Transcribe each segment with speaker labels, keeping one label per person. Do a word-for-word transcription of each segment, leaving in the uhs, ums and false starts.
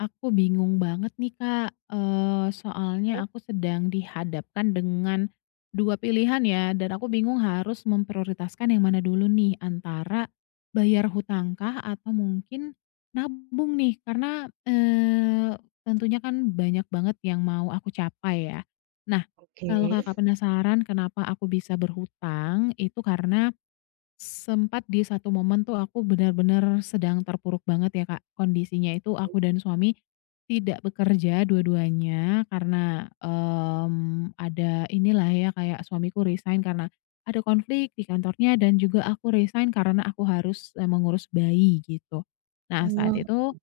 Speaker 1: Aku bingung banget nih Kak, eee, soalnya aku sedang dihadapkan dengan dua pilihan ya, dan aku bingung harus memprioritaskan yang mana dulu nih, antara bayar hutangkah atau mungkin nabung nih. Karena, eee, tentunya kan banyak banget yang mau aku capai ya. Nah, kalau
Speaker 2: Oke.
Speaker 1: Kakak penasaran kenapa aku bisa berhutang, itu karena sempat di satu momen tuh aku benar-benar sedang terpuruk banget ya Kak. Kondisinya itu aku dan suami tidak bekerja dua-duanya karena, mmm, ada inilah ya kayak suamiku resign karena ada konflik di kantornya, dan juga aku resign karena aku harus, eee, mengurus bayi gitu. Nah, saat
Speaker 2: Oh,
Speaker 1: itu,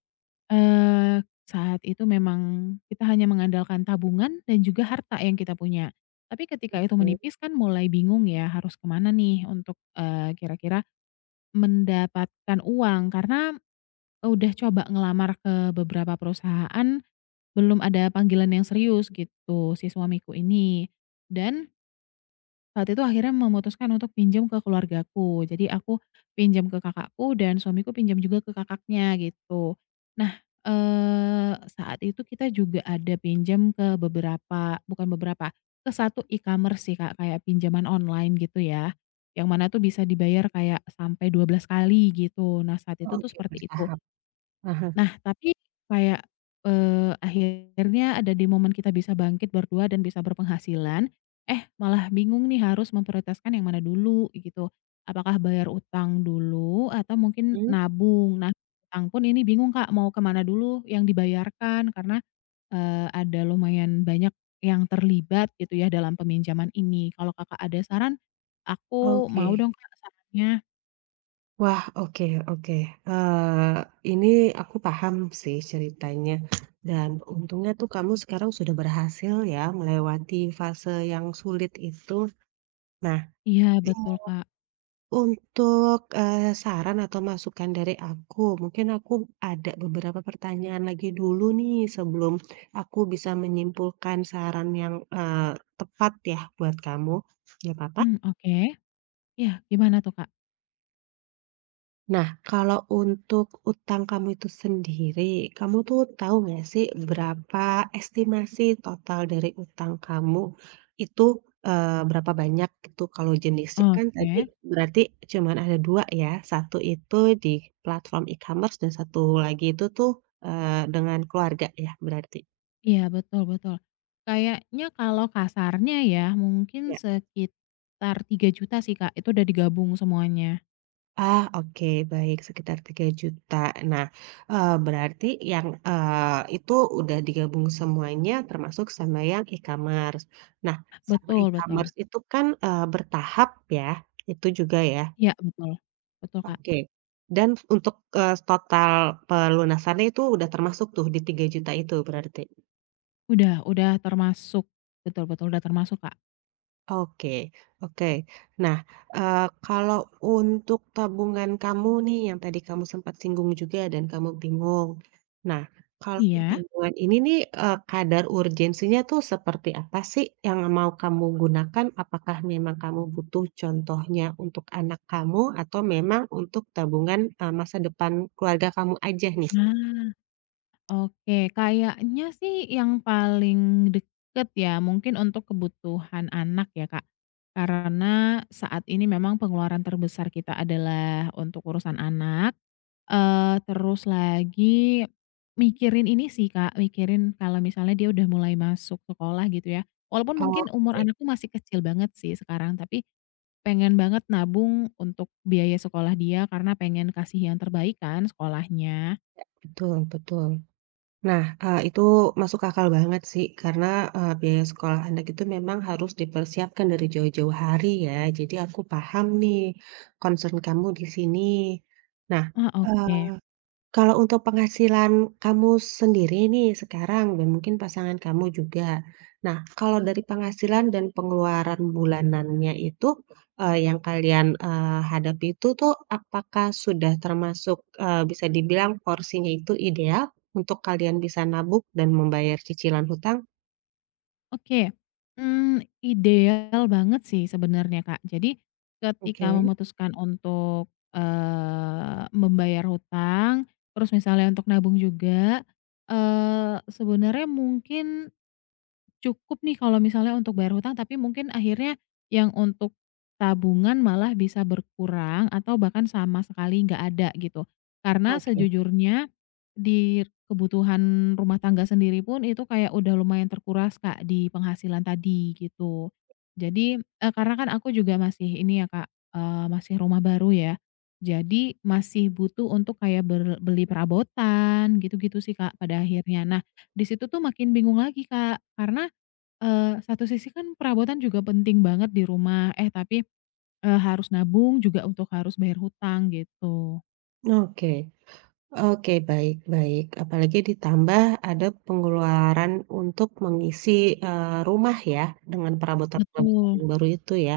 Speaker 1: eee, saat itu memang kita hanya mengandalkan tabungan dan juga harta yang kita punya. Tapi ketika itu
Speaker 2: oke.
Speaker 1: menipis kan mulai bingung ya harus kemana nih untuk, eee, kira-kira mendapatkan uang, karena udah coba ngelamar ke beberapa perusahaan, belum ada panggilan yang serius gitu si suamiku ini. Dan saat itu akhirnya memutuskan untuk pinjam ke keluargaku. Jadi aku pinjam ke kakakku, dan suamiku pinjam juga ke kakaknya gitu. Nah, eee, saat itu kita juga ada pinjam ke beberapa, bukan beberapa, ke satu e-commerce sih Kak, kayak pinjaman online gitu ya. Yang mana tuh bisa dibayar kayak sampai dua belas kali gitu. Nah, saat
Speaker 2: Oh,
Speaker 1: itu tuh
Speaker 2: oke,
Speaker 1: seperti itu.
Speaker 2: bertahap. Ah hah.
Speaker 1: Nah, tapi kayak, eee, akhirnya ada di momen kita bisa bangkit berdua dan bisa berpenghasilan, eh, malah bingung nih harus memprioritaskan yang mana dulu gitu. Apakah bayar utang dulu atau mungkin
Speaker 2: Mhm.
Speaker 1: nabung? Nah, utang pun ini bingung Kak mau kemana dulu yang dibayarkan, karena, eee, ada lumayan banyak yang terlibat gitu ya dalam peminjaman ini. Kalau Kakak ada saran, aku mau
Speaker 2: Oke.
Speaker 1: dong Kak sarannya.
Speaker 2: Wah, oke oke. Eee, ini aku paham sih ceritanya, dan untungnya tuh kamu sekarang sudah berhasil ya melewati fase yang sulit itu. Nah,
Speaker 1: Iya, betul Kak.
Speaker 2: untuk, eee, saran atau masukan dari aku, mungkin aku ada beberapa pertanyaan lagi dulu nih sebelum aku bisa menyimpulkan saran yang, eee, tepat ya buat kamu. Nggak papa?
Speaker 1: Mmm, oke. Iya, gimana tuh Kak?
Speaker 2: Nah, kalau untuk utang kamu itu sendiri, kamu tuh tahu nggak sih berapa estimasi total dari utang kamu itu, eh, berapa banyak itu? Kalau jenisnya kan tadi
Speaker 1: Oke.
Speaker 2: berarti cuman ada dua ya, satu itu di platform e-commerce dan satu lagi itu tuh, eh, dengan keluarga ya berarti.
Speaker 1: Iya, betul, betul. Kayaknya kalau kasarnya ya mungkin sekitar tiga juta sih, Kak, itu udah digabung semuanya.
Speaker 2: Ah, oke, baik, sekitar tiga juta. Nah, eee, berarti yang, eee, itu udah digabung semuanya, termasuk sama yang e-commerce. Nah, sama
Speaker 1: Betul, betul.
Speaker 2: e-commerce itu kan, eee, bertahap ya, itu juga ya?
Speaker 1: Iya, betul. Betul, Kak.
Speaker 2: Oke. Dan untuk, eee, total pelunasannya itu udah termasuk tuh di tiga juta itu berarti?
Speaker 1: Udah udah termasuk, betul, betul, udah termasuk, Kak.
Speaker 2: Oke oke. Nah, eee, kalau untuk tabungan kamu nih yang tadi kamu sempat singgung juga dan kamu bingung. Nah, kalau
Speaker 1: Iya?
Speaker 2: tabungan ini nih, eee, kadar urgensinya tuh seperti apa sih yang mau kamu gunakan? Apakah memang kamu butuh contohnya untuk anak kamu, atau memang untuk tabungan, eee, masa depan keluarga kamu aja nih?
Speaker 1: Ah, oke. Kayaknya sih yang paling deket ya mungkin untuk kebutuhan anak ya, Kak. Karena saat ini memang pengeluaran terbesar kita adalah untuk urusan anak. Eee, terus lagi mikirin ini sih, Kak, mikirin kalau misalnya dia udah mulai masuk sekolah gitu ya, walaupun
Speaker 2: Oh,
Speaker 1: mungkin umur
Speaker 2: oke.
Speaker 1: anakku masih kecil banget sih sekarang, tapi pengen banget nabung untuk biaya sekolah dia karena pengen kasih yang terbaik kan sekolahnya.
Speaker 2: Betul betul. Nah, eee, itu masuk akal banget sih, karena, eee, biaya sekolah anak itu memang harus dipersiapkan dari jauh-jauh hari ya, jadi aku paham nih concern kamu di sini. Nah,
Speaker 1: Ah,
Speaker 2: eee,
Speaker 1: oke.
Speaker 2: kalau untuk penghasilan kamu sendiri nih sekarang, dan mungkin pasangan kamu juga. Nah, kalau dari penghasilan dan pengeluaran bulanannya itu, eee, yang kalian, eee, hadapi itu tuh apakah sudah termasuk, eee, bisa dibilang porsinya itu ideal untuk kalian bisa nabung dan membayar cicilan hutang?
Speaker 1: Oke, mmm, ideal banget sih sebenarnya, Kak. Jadi ketika
Speaker 2: Oke
Speaker 1: memutuskan untuk, eee, membayar hutang, terus misalnya untuk nabung juga, eee, sebenarnya mungkin cukup nih kalau misalnya untuk bayar hutang, tapi mungkin akhirnya yang untuk tabungan malah bisa berkurang atau bahkan sama sekali nggak ada gitu. Karena
Speaker 2: oke
Speaker 1: sejujurnya di kebutuhan rumah tangga sendiri pun itu kayak udah lumayan terkuras, Kak, di penghasilan tadi gitu. Jadi, eee, karena kan aku juga masih ini ya, Kak, eee, masih rumah baru ya. Jadi masih butuh untuk kayak ber beli perabotan gitu-gitu sih, Kak, pada akhirnya. Nah, di situ tuh makin bingung lagi, Kak, karena Eee, satu sisi kan perabotan juga penting banget di rumah, eh tapi, eee, harus nabung juga untuk harus bayar hutang gitu.
Speaker 2: oke. Oke, baik baik. Apalagi ditambah ada pengeluaran untuk mengisi, eee, rumah ya, dengan perabotan-perabotan
Speaker 1: Betul,
Speaker 2: yang baru itu ya.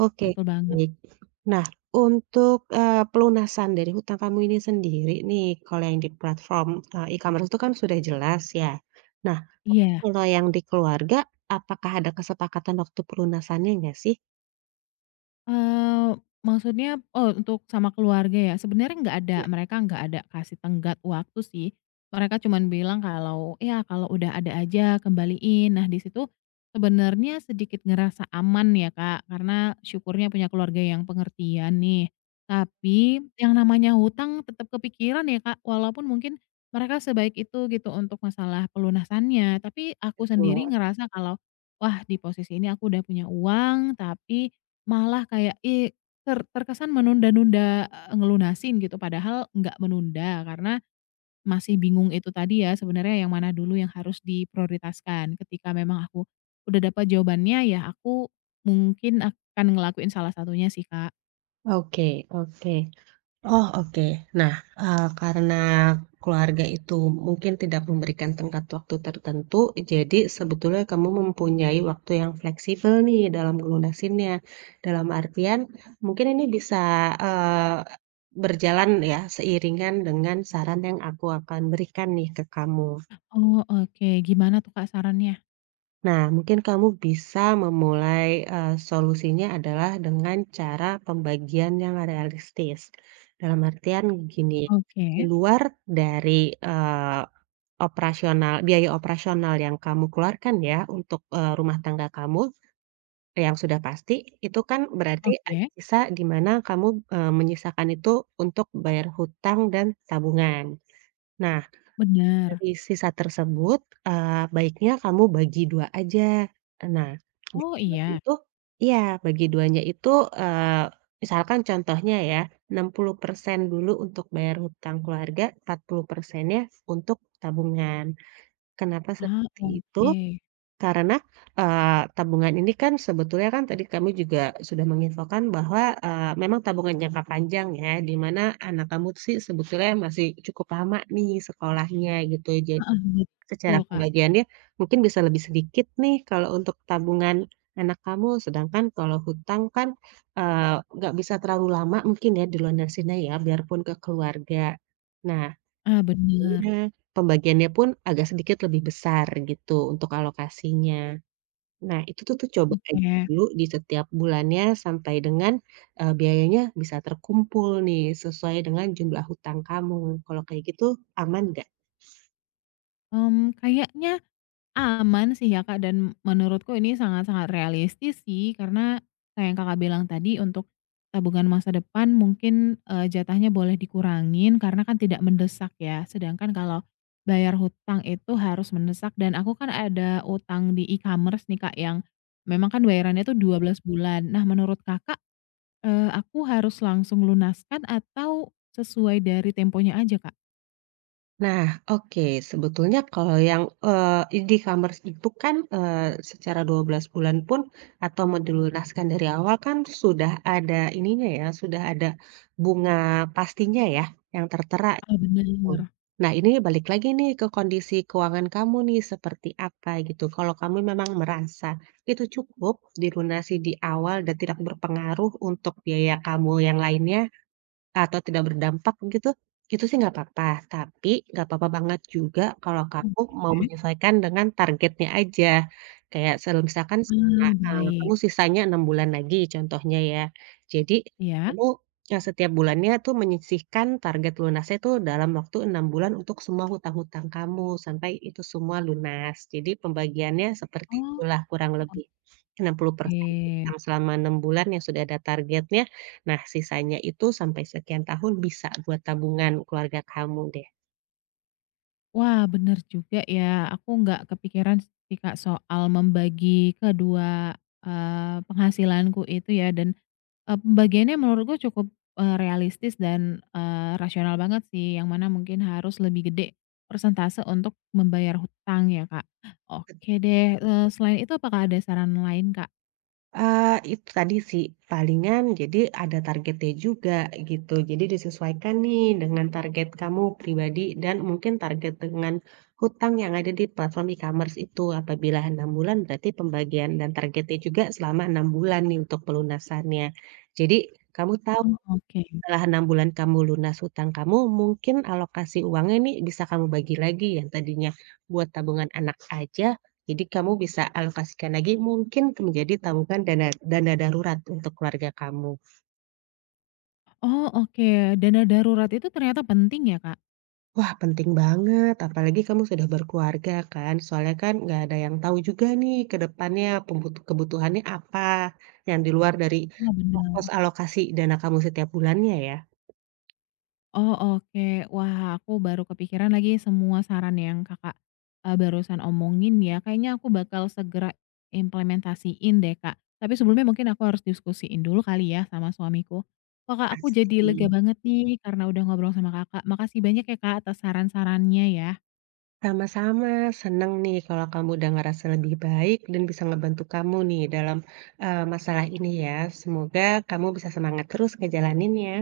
Speaker 2: Oke,
Speaker 1: betul banget.
Speaker 2: baik. Nah, untuk, eee, pelunasan dari hutang kamu ini sendiri nih, kalau yang di platform, eee, e-commerce itu kan sudah jelas ya. Nah, tapi
Speaker 1: Iya.
Speaker 2: kalau yang di keluarga, apakah ada kesepakatan waktu pelunasannya nggak sih?
Speaker 1: Eee, maksudnya oh untuk sama keluarga ya, sebenarnya nggak ada,
Speaker 2: Nggak,
Speaker 1: mereka nggak ada kasih tenggat waktu sih. Mereka cuman bilang kalau, "Ya kalau udah ada aja kembaliin." Nah di situ sebenarnya sedikit ngerasa aman ya Kak, karena syukurnya punya keluarga yang pengertian nih. Tapi yang namanya hutang tetap kepikiran ya Kak, walaupun mungkin mereka sebaik itu gitu untuk masalah pelunasannya, tapi aku sendiri
Speaker 2: betul.
Speaker 1: ngerasa kalau, "Wah, di posisi ini aku udah punya uang, tapi malah kayak, i ter terkesan menunda-nunda, eee, ngelunasin gitu, padahal nggak menunda, karena masih bingung itu tadi ya, sebenarnya yang mana dulu yang harus diprioritaskan. Ketika memang aku udah dapat jawabannya, ya aku mungkin akan ngelakuin salah satunya sih, Kak.
Speaker 2: Oke oke. Oh, oke. Nah, eee, karena keluarga itu mungkin tidak memberikan tenggat waktu tertentu, jadi sebetulnya kamu mempunyai waktu yang fleksibel nih dalam ngelunasinnya. Dalam artian, mungkin ini bisa, eee, berjalan ya seiringan dengan saran yang aku akan berikan nih ke kamu.
Speaker 1: Oh, oke. Gimana tuh, Kak, sarannya?
Speaker 2: Nah, mungkin kamu bisa memulai, eee, solusinya adalah dengan cara pembagian yang realistis. Dalam artian gini,
Speaker 1: Oke,
Speaker 2: di luar dari, eee, operasional, biaya operasional yang kamu keluarkan ya untuk, eee, rumah tangga kamu yang sudah pasti, itu kan berarti ada
Speaker 1: oke,
Speaker 2: sisa di mana kamu, eee, menyisakan itu untuk bayar hutang dan tabungan. Nah,
Speaker 1: benar.
Speaker 2: dari sisa tersebut, eee, baiknya kamu bagi dua aja. Nah,
Speaker 1: Oh,
Speaker 2: bagi dua
Speaker 1: iya.
Speaker 2: itu, iya, bagi duanya itu, eee, misalkan contohnya ya, enam puluh persen dulu untuk bayar hutang keluarga, empat puluh persennya untuk tabungan. Kenapa
Speaker 1: Ah,
Speaker 2: seperti itu?
Speaker 1: oke.
Speaker 2: Karena, eee, tabungan ini kan sebetulnya kan tadi kamu juga sudah menginfokan bahwa, eee, memang tabungan jangka panjang ya, di mana anak kamu sih sebetulnya masih cukup lama nih sekolahnya gitu. Ja
Speaker 1: Ah, ah, betul,
Speaker 2: Secara
Speaker 1: Kak.
Speaker 2: pembagiannya mungkin bisa lebih sedikit nih kalau untuk tabungan anak kamu, sedangkan kalau hutang kan, eee, nggak bisa terlalu lama mungkin ya dilunasinya ya, biarpun ke keluarga. Nah,
Speaker 1: Ah, benar.
Speaker 2: akhirnya pembagiannya pun agak sedikit lebih besar gitu untuk alokasinya. Nah, itu tuh tuh coba aja
Speaker 1: Oke.
Speaker 2: dulu di setiap bulannya sampai dengan, eee, biayanya bisa terkumpul nih sesuai dengan jumlah hutang kamu. Kalau kayak gitu aman nggak?
Speaker 1: Mmm, kayaknya aman sih ya, Kak, dan menurutku ini sangat-sangat realistis sih, karena kayak yang Kakak bilang tadi untuk tabungan masa depan mungkin, eee, jatahnya boleh dikurangin karena kan tidak mendesak ya. Sedangkan kalau bayar hutang itu harus mendesak, dan aku kan ada utang di e-commerce nih, Kak, yang memang kan bayarannya tuh dua belas bulan. Nah, menurut Kakak, eee, aku harus langsung lunaskan atau sesuai dari temponya aja, Kak?
Speaker 2: Nah, oke, sebetulnya kalau yang, eee, e-commerce itu kan, eee, secara dua belas bulan pun atau melunaskan dari awal, kan sudah ada ininya ya, sudah ada bunga pastinya ya, yang tertera
Speaker 1: Oh,
Speaker 2: gitu.
Speaker 1: bener.
Speaker 2: Nah, ini balik lagi nih ke kondisi keuangan kamu nih seperti apa gitu. Kalau kamu memang merasa itu cukup dilunasi di awal dan tidak berpengaruh untuk biaya kamu yang lainnya, atau tidak berdampak gitu, itu sih nggak apa-apa. Tapi nggak apa-apa banget juga kalau
Speaker 1: Oh,
Speaker 2: kamu mau menyesuaikan dengan targetnya aja. Kayak se misalkan
Speaker 1: ah,
Speaker 2: setelah, eee,
Speaker 1: baik.
Speaker 2: kamu sisanya enam bulan lagi contohnya ya. Jadi
Speaker 1: Ya.
Speaker 2: kamu, eee, setiap bulannya tuh menyisihkan target lunasnya tuh dalam waktu enam bulan untuk semua hutang-hutang kamu sampai itu semua lunas. Jadi pembagiannya seperti itulah kurang
Speaker 1: Oh.
Speaker 2: lebih. enam puluh persen
Speaker 1: Oke.
Speaker 2: hutang selama enam bulan yang sudah ada targetnya. Nah, sisanya itu sampai sekian tahun bisa buat tabungan keluarga kamu deh.
Speaker 1: Wah, bener juga ya, aku nggak kepikiran sih, Kak, soal membagi kedua, eee, penghasilanku itu ya, dan, eee, pembagiannya menurutku cukup, eee, realistis dan, eee, rasional banget sih, yang mana mungkin harus lebih gede persentase untuk membayar hutang ya, Kak. Oke deh, eee, selain itu apakah ada saran lain, Kak?
Speaker 2: Eee, itu tadi sih, palingan jadi ada targetnya juga gitu. Jadi disesuaikan nih dengan target kamu pribadi dan mungkin target dengan hutang yang ada di platform e-commerce itu. Apabila enam bulan, berarti pembagian dan targetnya juga selama enam bulan nih untuk pelunasannya. Jadi kamu tahu,
Speaker 1: Oh, oke.
Speaker 2: setelah enam bulan kamu lunas hutang kamu, mungkin alokasi uangnya nih bisa kamu bagi lagi. Yang tadinya buat tabungan anak aja, jadi kamu bisa alokasikan lagi mungkin ke, menjadi tabungan dana dana darurat untuk keluarga kamu.
Speaker 1: Oh, oke, dana darurat itu ternyata penting ya, Kak?
Speaker 2: Wah, penting banget, apalagi kamu sudah berkeluarga kan, soalnya kan nggak ada yang tahu juga nih ke depannya pembutu kebutuhannya apa, yang di luar dari
Speaker 1: Wah,
Speaker 2: pos-pos
Speaker 1: bener.
Speaker 2: alokasi dana kamu setiap bulannya ya,
Speaker 1: Oh, oke. Wah, aku baru kepikiran lagi semua saran yang Kakak, eee, barusan omongin ya. Kayaknya aku bakal segera implementasiin deh, Kak. Tapi sebelumnya mungkin aku harus diskusiin dulu kali ya sama suamiku. Wah, Kak, aku jadi lega
Speaker 2: pasti.
Speaker 1: banget nih karena udah ngobrol sama Kakak. Makasih banyak ya, Kak, atas saran-sarannya ya.
Speaker 2: Sama-sama, senang nih kalau kamu udah ngerasa lebih baik dan bisa ngebantu kamu nih dalam, eee, masalah ini ya. Semoga kamu bisa semangat terus ngejalaninnya.